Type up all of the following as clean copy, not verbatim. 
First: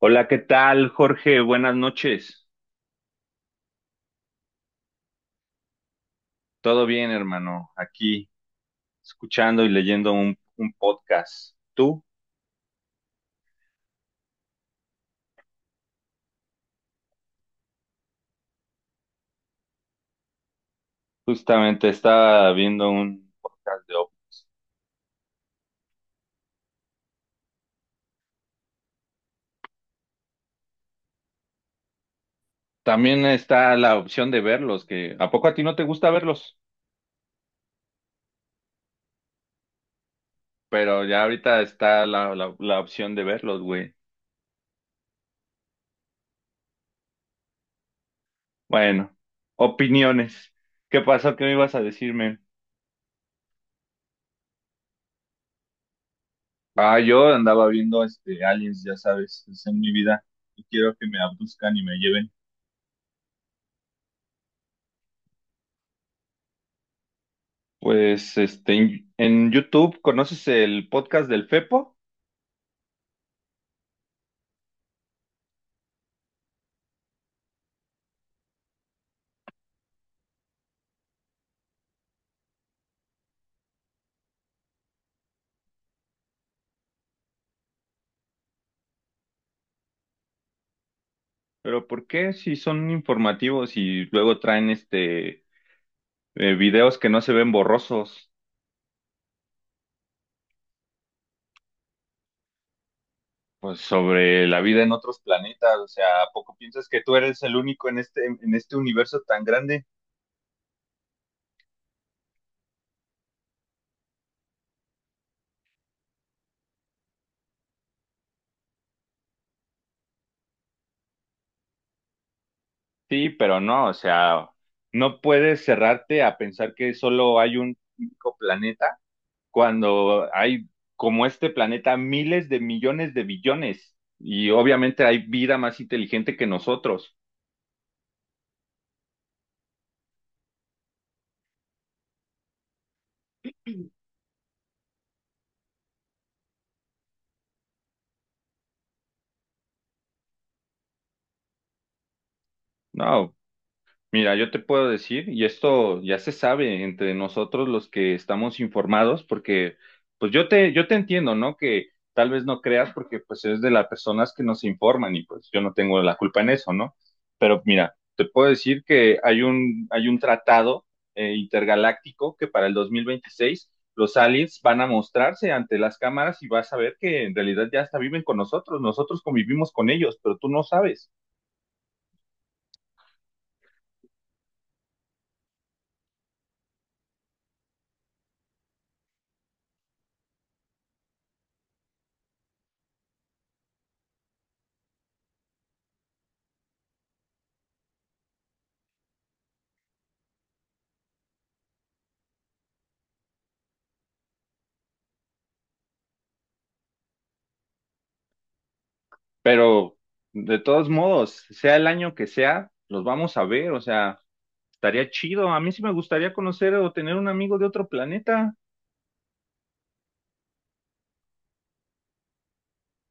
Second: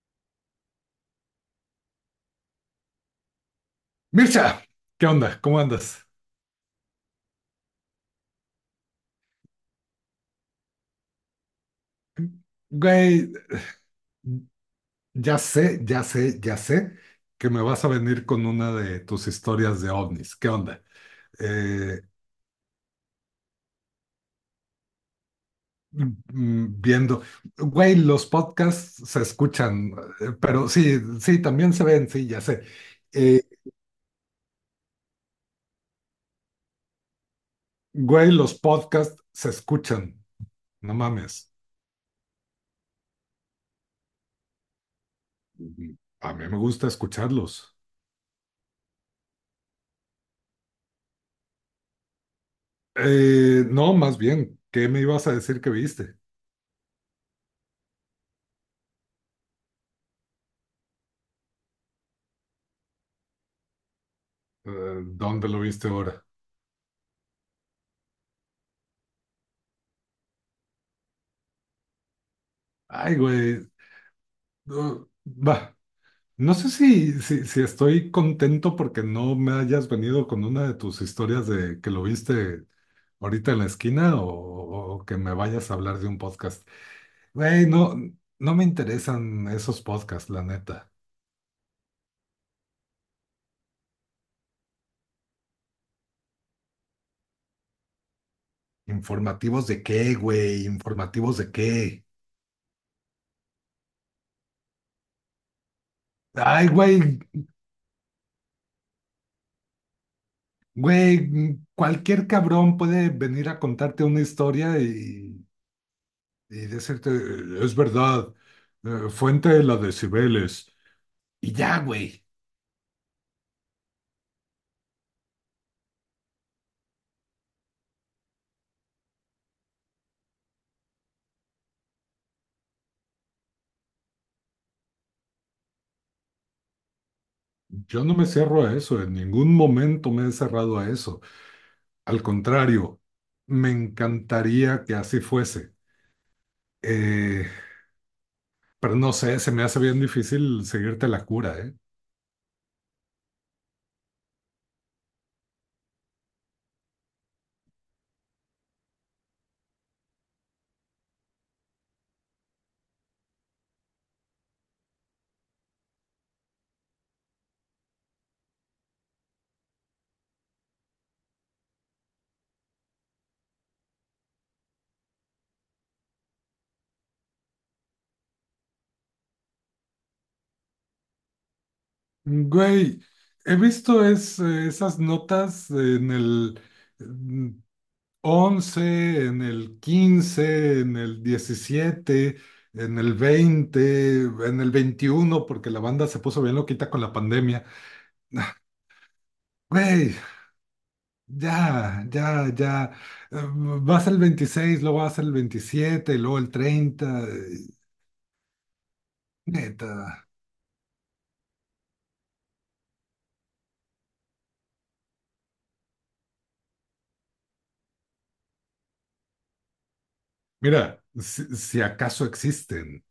Hola, ¿qué tal, Jorge? Buenas noches. Mircha, ¿qué onda? ¿Cómo andas? ¿Todo bien, hermano? Aquí escuchando y leyendo un podcast. Tú Güey, ya sé, ya sé, ya sé que me vas a venir con una de tus historias de ovnis. ¿Qué onda? justamente Eh, estaba viendo un podcast de OP. mm, Viendo, güey, los podcasts se escuchan. Pero sí, sí, también se ven, sí, ya sé. También Eh, está la opción de verlos, que ¿a poco a ti no te gusta verlos? Güey, los podcasts se escuchan, no Pero ya mames. ahorita está la opción de verlos, güey. Ujú. A mí me gusta escucharlos. Bueno, opiniones. ¿Qué pasó? ¿Qué me ibas a decirme? No, más bien, ¿qué me ibas a decir que viste? Ah, yo andaba viendo este Aliens, ya sabes, es en mi vida. Y quiero que me abduzcan y me lleven. ¿Dónde lo viste ahora? Pues este en YouTube conoces el podcast del Fepo, Ay, güey, no, va, no sé si estoy contento porque no me hayas venido con una de tus historias de que lo viste ahorita en la esquina o que me vayas a hablar de un podcast. Güey, no, no me interesan esos podcasts, la neta. pero ¿por qué si son informativos y luego traen este videos que no se ven borrosos, ¿Informativos de qué, güey? ¿Informativos de qué? pues sobre la vida en otros planetas, o sea, ¿a poco Ay, piensas que tú güey, eres el único en este universo tan grande? güey, cualquier cabrón puede venir a contarte una historia y decirte, es verdad, fuente de la de Cibeles. Y ya, güey. Sí, pero no, o sea, no puedes cerrarte a pensar que solo hay un único planeta cuando hay como este planeta miles de millones de billones y obviamente hay vida más inteligente que nosotros. Yo no me cierro a eso, en ningún momento me he cerrado a eso. Al contrario, me encantaría que así fuese. Eh, pero no sé, se me hace bien difícil seguirte la cura, ¿eh? No, mira, yo te puedo decir, y esto ya se sabe entre nosotros los que estamos informados, porque pues yo te entiendo, ¿no? Que tal vez no creas porque pues es de las personas que nos informan y pues yo no tengo la culpa en eso, ¿no? Pero mira, te puedo decir que hay hay un tratado intergaláctico que para el 2026 los aliens van a mostrarse ante las cámaras y vas a ver que en realidad ya hasta viven con nosotros, nosotros convivimos con ellos, pero tú no sabes. Güey, he visto esas notas en el mm, 11, en el 15, en el 17, en el 20, en el 21, porque la banda se puso bien loquita con la pandemia. Güey, ya, ya, ya. Eh, Vas al 26, luego vas al 27, luego el 30. Pero Neta. de todos modos, sea el año que sea, los vamos a ver, o sea, estaría chido. A mí sí me gustaría conocer o tener un amigo de otro planeta. Mira, si acaso existen,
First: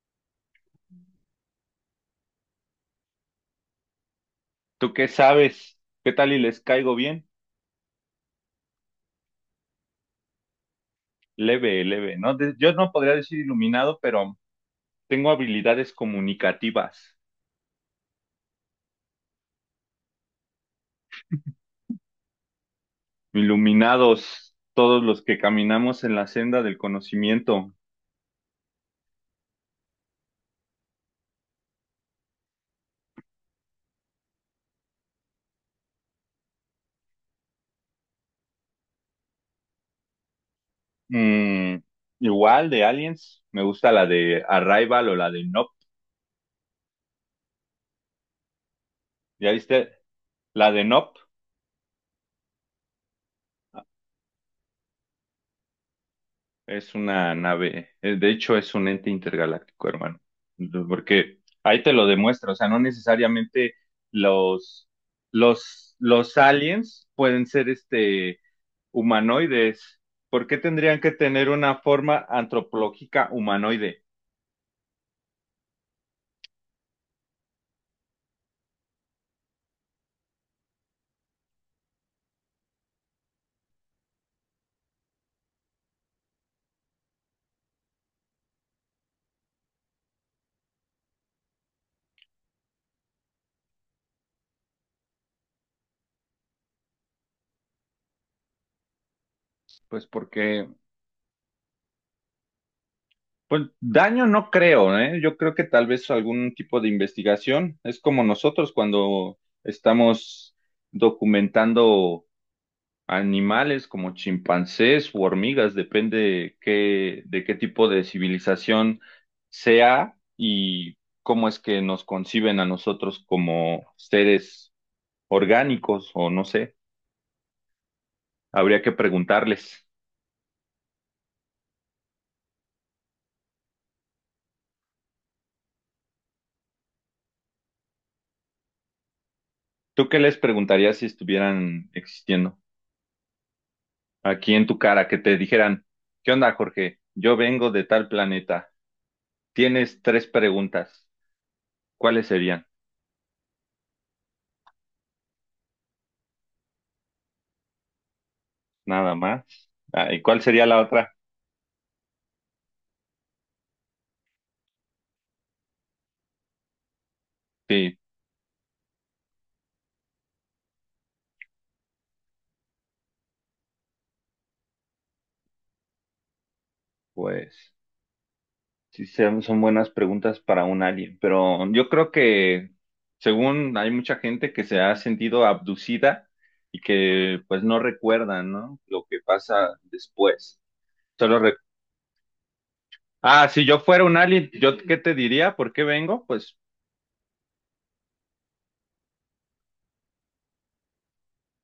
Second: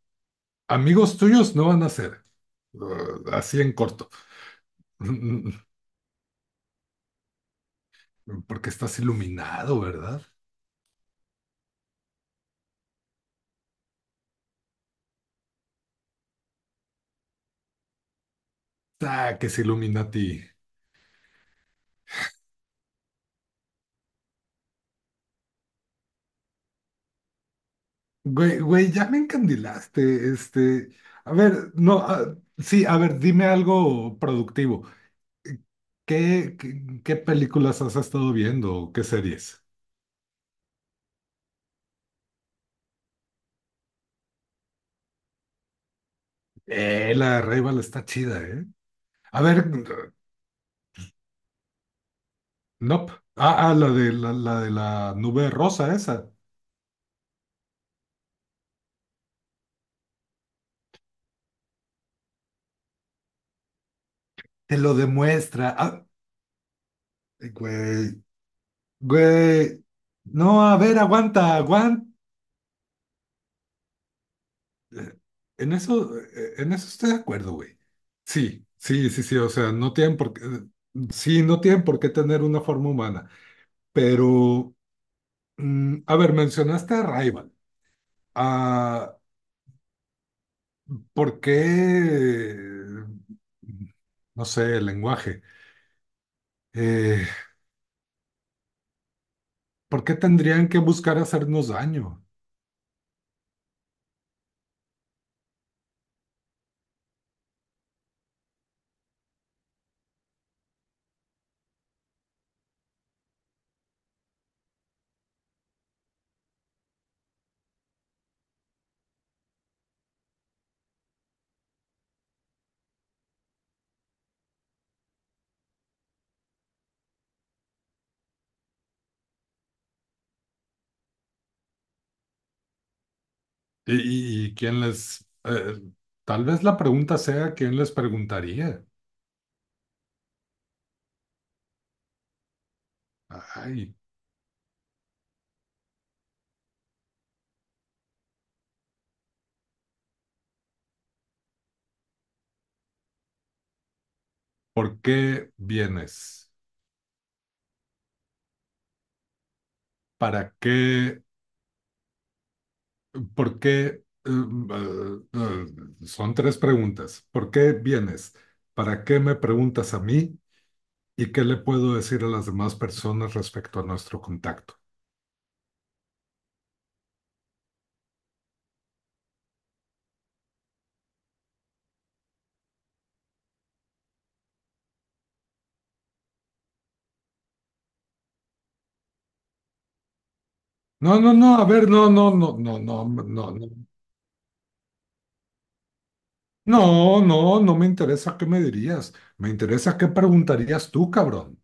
amigos tuyos no van a ser. Así en corto. ¿Tú qué sabes? ¿Qué tal y les caigo bien? Porque estás iluminado, ¿verdad? Leve, leve, ¿no? De- yo no podría decir iluminado, pero tengo habilidades comunicativas. Ah, que se ilumina a ti. Iluminados, todos los que caminamos en la senda del conocimiento. Güey, güey, ya me encandilaste. Este, a ver, no, ah, sí, a ver, dime algo productivo. ¿Qué películas has estado viendo? ¿Qué series? Mm, igual de Aliens, me gusta la de Arrival o la de Nope. La Rival está chida, ¿eh? A ¿Ya ver, viste? La de Nope. nope. Ah, ah, la de la nube rosa esa. Es una nave, de hecho es un ente intergaláctico, hermano. Entonces, porque ahí te lo demuestra, o sea, no necesariamente Te los, lo demuestra. Ah, los aliens pueden ser güey, güey. humanoides. ¿Por qué No, a ver, tendrían que tener aguanta, una aguanta. forma antropológica humanoide? En eso estoy de acuerdo, güey. Sí, sí, sí, sí. O sea, no tienen por qué, sí, no tienen por qué tener una forma humana. Pero, a ver, mencionaste a Rival. Ah, ¿por qué, no sé, el lenguaje? Eh, ¿Por Pues qué porque, tendrían que buscar hacernos daño? pues daño no creo, ¿eh? Yo creo que tal vez algún tipo de investigación, es como nosotros cuando estamos documentando animales como chimpancés u hormigas, depende qué, de qué tipo de civilización sea y cómo es que nos conciben a nosotros como seres orgánicos o no sé, habría que preguntarles. Y quién les, tal vez la pregunta sea quién les preguntaría. ¿Tú qué les preguntarías si estuvieran existiendo Ay, aquí en tu cara, que te dijeran, ¿qué onda, Jorge? Yo vengo de tal planeta. Tienes tres preguntas. ¿Cuáles serían? ¿por qué vienes? Nada más. Ah, ¿y cuál ¿Para sería la otra? qué? ¿Por qué? Son tres preguntas. ¿Por qué Sí, vienes? ¿Para qué me preguntas a mí? ¿Y qué le puedo decir a las demás personas respecto a nuestro contacto? pues. Sí, son buenas preguntas para un alien, pero yo creo que según hay mucha gente que se ha sentido abducida y que pues no recuerda, ¿no? Lo que pasa después. No, no, Solo re- no, a ver, no, no, no, no, no, Ah, no, si yo no, fuera un alien, ¿yo qué te diría? ¿Por qué vengo? Pues, no, no, no me interesa qué me dirías, me interesa qué preguntarías tú, cabrón.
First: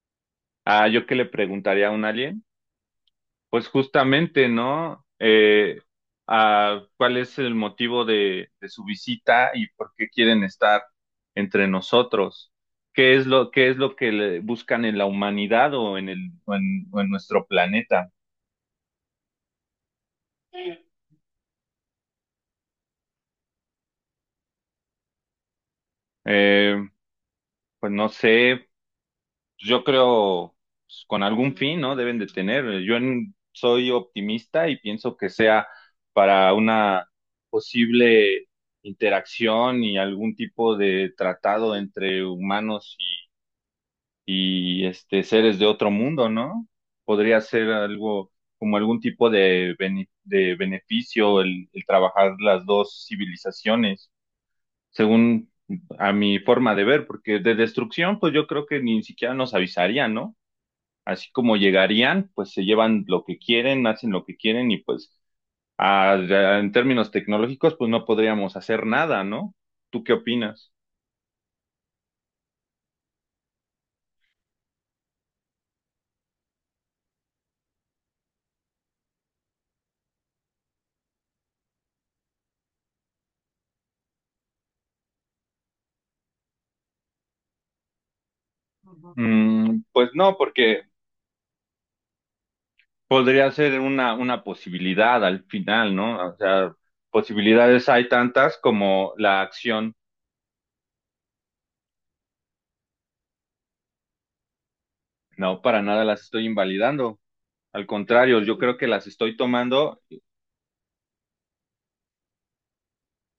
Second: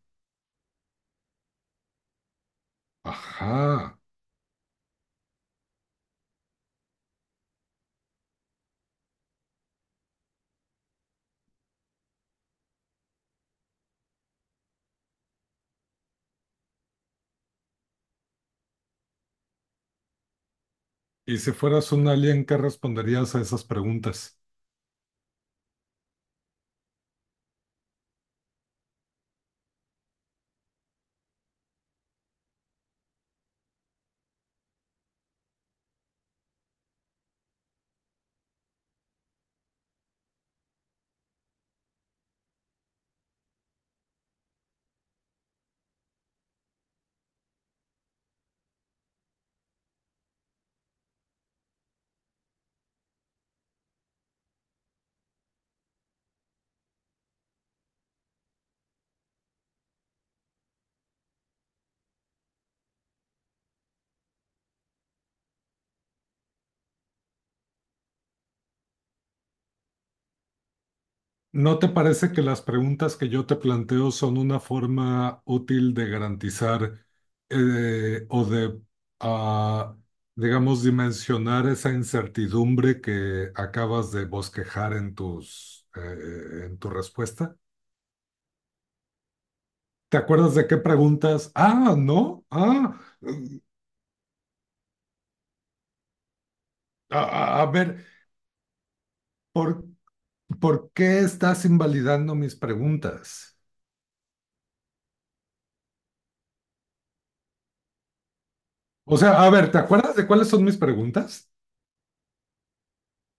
ah, yo qué le preguntaría a un alien. Pues Ajá. justamente, ¿no? ¿Cuál es el motivo de su visita y por qué quieren estar entre nosotros? ¿Qué qué es lo que le- buscan en la humanidad o en o en nuestro planeta? Y si fueras un alien, ¿qué responderías a esas preguntas? Eh, pues no sé, pues, yo creo pues, con algún fin, ¿no? Deben de tener. Yo en- soy optimista y pienso que sea para una posible interacción y algún tipo de tratado entre humanos este seres de otro mundo, ¿no? Podría ser algo como algún tipo de bene- de beneficio el trabajar las dos civilizaciones, según a mi forma de ver, porque de destrucción, pues yo creo que ni siquiera nos avisaría, ¿no? Así como llegarían, pues se llevan lo que quieren, hacen lo que quieren y pues a- en términos tecnológicos, pues no podríamos hacer nada, ¿no? ¿Tú qué opinas? ¿No te parece que las preguntas que yo te planteo son una forma útil de garantizar, o de, ah, digamos, dimensionar esa incertidumbre que acabas de bosquejar en en tu respuesta? Pues ¿Te no, acuerdas de qué porque preguntas? Ah, no, ah, podría ser una posibilidad al final, ¿no? O sea, a, a posibilidades ver. hay tantas como la ¿por, acción. por qué estás invalidando mis preguntas? No, para nada las estoy invalidando. Al contrario, yo creo que las O estoy sea, a ver, ¿te tomando. acuerdas de cuáles son mis preguntas?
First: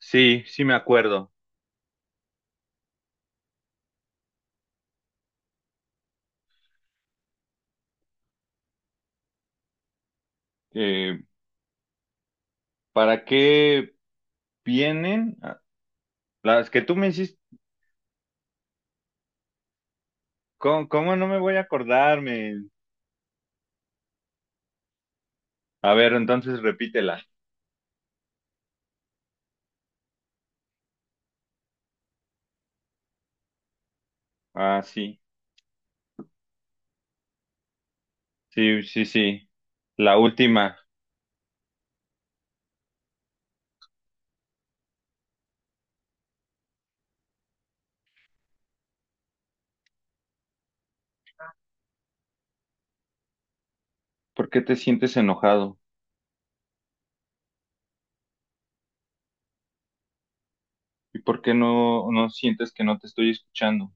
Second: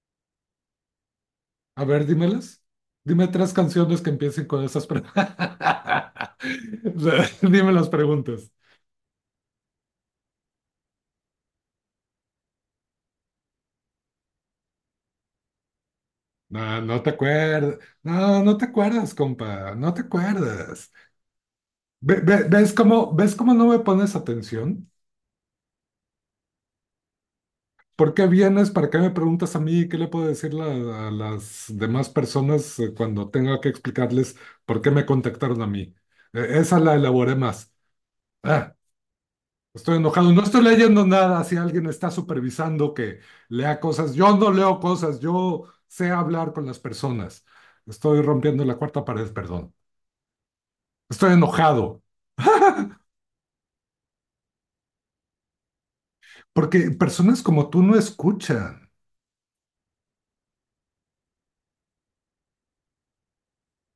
Sí, sí me acuerdo. A ver, dímelas. Dime tres canciones que empiecen con esas preguntas. Dime las preguntas. Eh, ¿Para qué vienen? Ah, las No, que tú no me te hiciste. acuerdas. No, no te acuerdas, compa. No te ¿Cómo, acuerdas. cómo no me voy a acordarme? Ves cómo no me pones atención? A ver, entonces repítela. ¿Por qué vienes? ¿Para qué me preguntas a mí? ¿Qué le puedo decir a las demás personas, cuando tenga que explicarles por Ah, qué me contactaron a mí? Esa la elaboré más. Ah, sí. estoy La enojado. No estoy última. leyendo nada si alguien está supervisando que lea cosas. Yo no leo cosas. Yo sé hablar con las personas. Estoy rompiendo la cuarta pared, perdón. Estoy enojado ¿Por qué te sientes enojado? porque personas como tú no escuchan. ¿Y por qué no sientes que no te estoy escuchando?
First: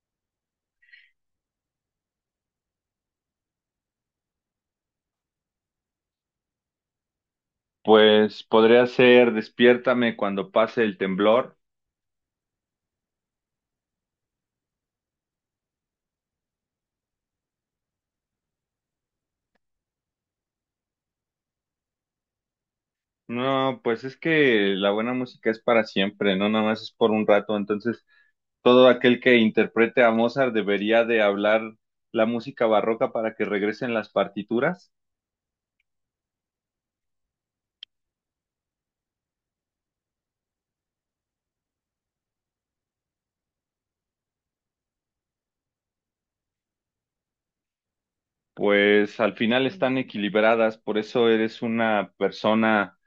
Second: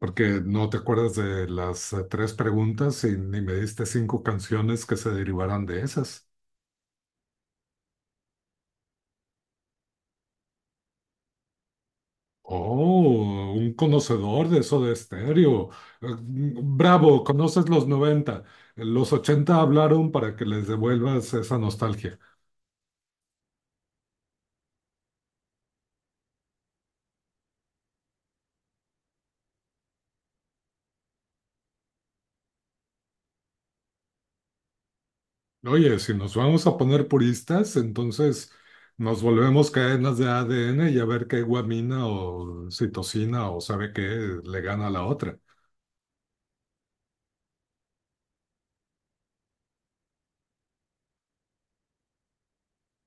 Porque no te acuerdas de las tres preguntas y ni me diste cinco canciones que se derivaran de esas. Pues podría ser despiértame cuando pase el temblor. Oh, un conocedor de eso de estéreo. Bravo, conoces los 90. Los 80 hablaron para que les devuelvas esa nostalgia. No, pues es que la buena música es para siempre, no nada más es por un rato. Entonces, todo aquel que interprete a Mozart debería de hablar la música barroca para que regresen las partituras. Oye, si nos vamos a poner puristas, entonces nos volvemos cadenas de ADN y a ver qué guamina o citosina o sabe qué le gana a la otra. Pues al final están equilibradas, por eso eres una persona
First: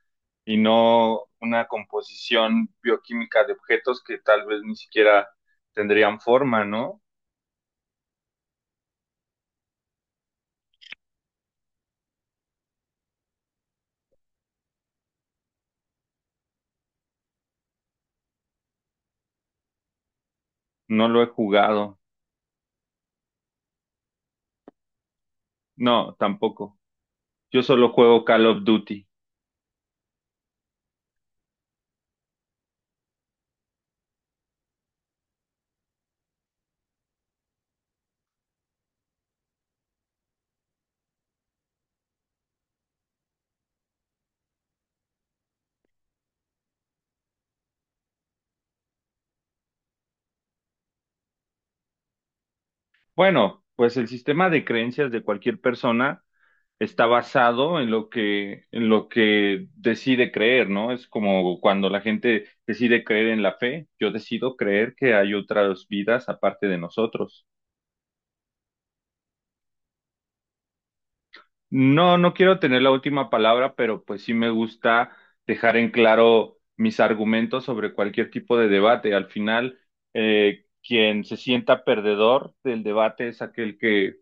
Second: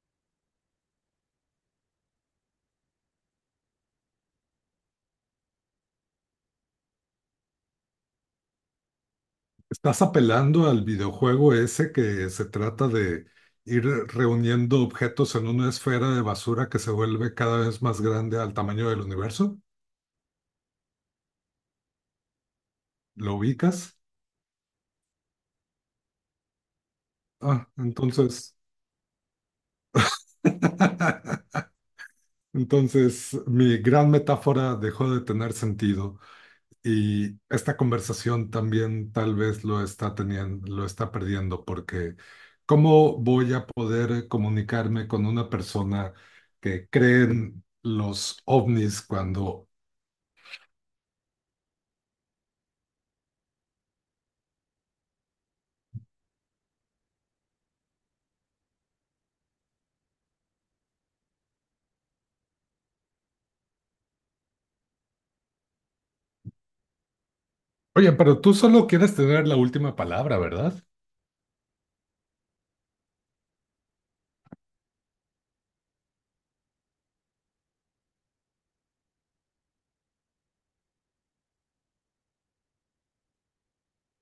y no una composición bioquímica de objetos que tal vez ni siquiera tendrían forma, ¿no? Estás apelando al videojuego ese que se trata de ir reuniendo objetos en una esfera de basura que se vuelve cada vez más grande al tamaño del universo. No lo he jugado. ¿Lo ubicas? No, tampoco. Yo Ah, solo juego Call entonces, of Duty. entonces mi gran metáfora dejó de tener sentido. Y esta conversación también tal vez lo está teniendo, lo está perdiendo, porque ¿cómo voy a poder comunicarme con una persona que cree en los ovnis cuando, Bueno, pues el sistema de creencias de cualquier persona está basado en lo en lo que decide creer, ¿no? Es como cuando la gente decide creer en la fe, yo decido creer que hay otras vidas aparte de nosotros. oye, pero tú solo quieres tener la última palabra, ¿verdad? No, no quiero tener la última palabra, pero pues sí me gusta dejar en claro mis argumentos sobre cualquier tipo de debate. Al final, quien se sienta perdedor del debate es aquel que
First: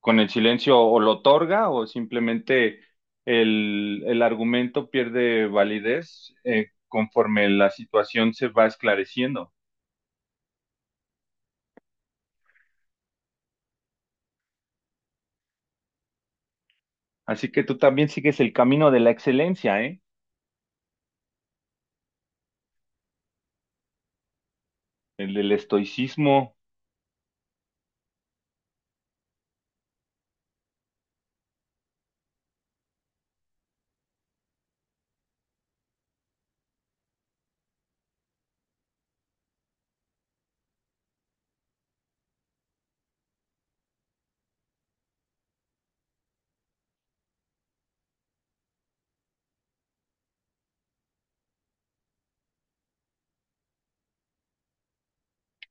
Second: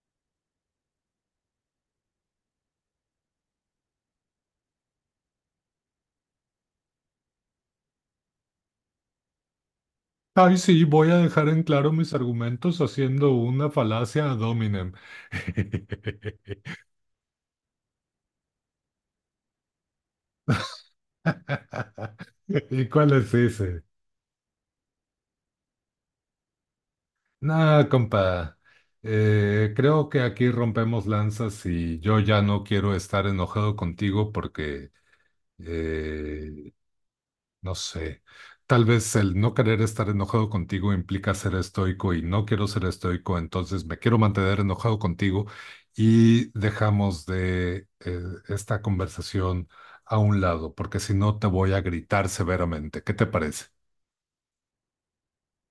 con el silencio o lo otorga o simplemente el argumento pierde validez conforme la situación se va esclareciendo. Ay, sí, voy a dejar en claro mis argumentos haciendo una falacia ad hominem. Así que tú también sigues el camino de la excelencia, ¿eh? ¿Y cuál es ese? El del estoicismo. Nah, compa, creo que aquí rompemos lanzas y yo ya no quiero estar enojado contigo porque, eh, no sé, tal vez el no querer estar enojado contigo implica ser estoico y no quiero ser estoico, entonces me quiero mantener enojado contigo y dejamos de esta conversación a un lado, porque si no te voy a gritar severamente. ¿Qué te parece?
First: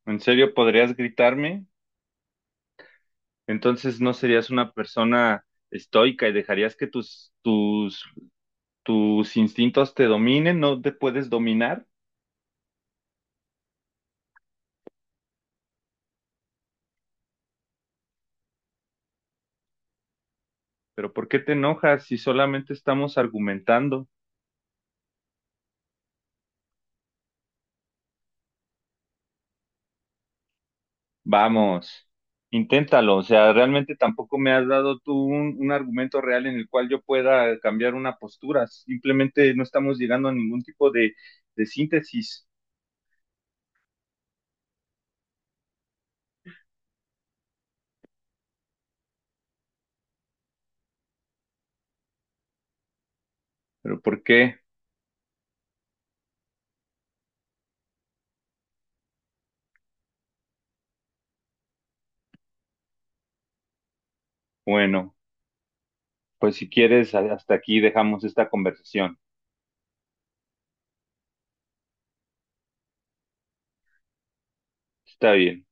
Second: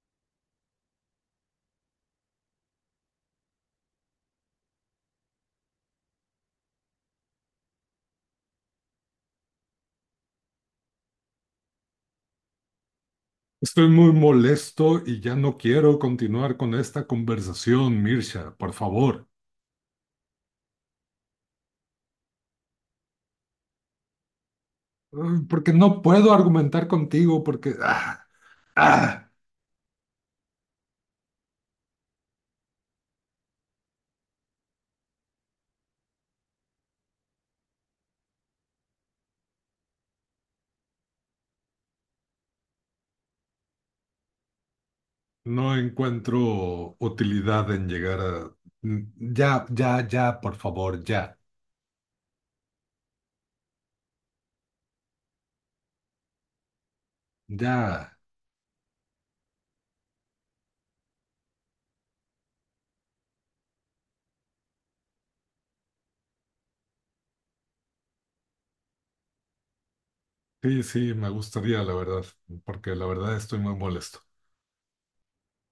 ¿En serio podrías gritarme? Entonces no serías una persona estoica y dejarías que tus instintos te dominen, no te puedes dominar. Estoy muy molesto y ya no quiero continuar con esta conversación, Mirsha, por favor. Pero ¿por qué te enojas si solamente estamos argumentando? Porque no puedo argumentar contigo porque ah, Vamos, inténtalo. O sea, realmente tampoco me has dado tú un argumento real en el cual yo pueda cambiar una postura. Simplemente no estamos llegando a ningún tipo de síntesis. no encuentro utilidad en llegar a... Mm, Ya, ya, ya, por favor, ya, ¿Pero por qué? ya. Bueno, pues si quieres, hasta aquí dejamos esta conversación. Sí, sí, me gustaría, la verdad, porque la verdad estoy muy molesto. Está bien.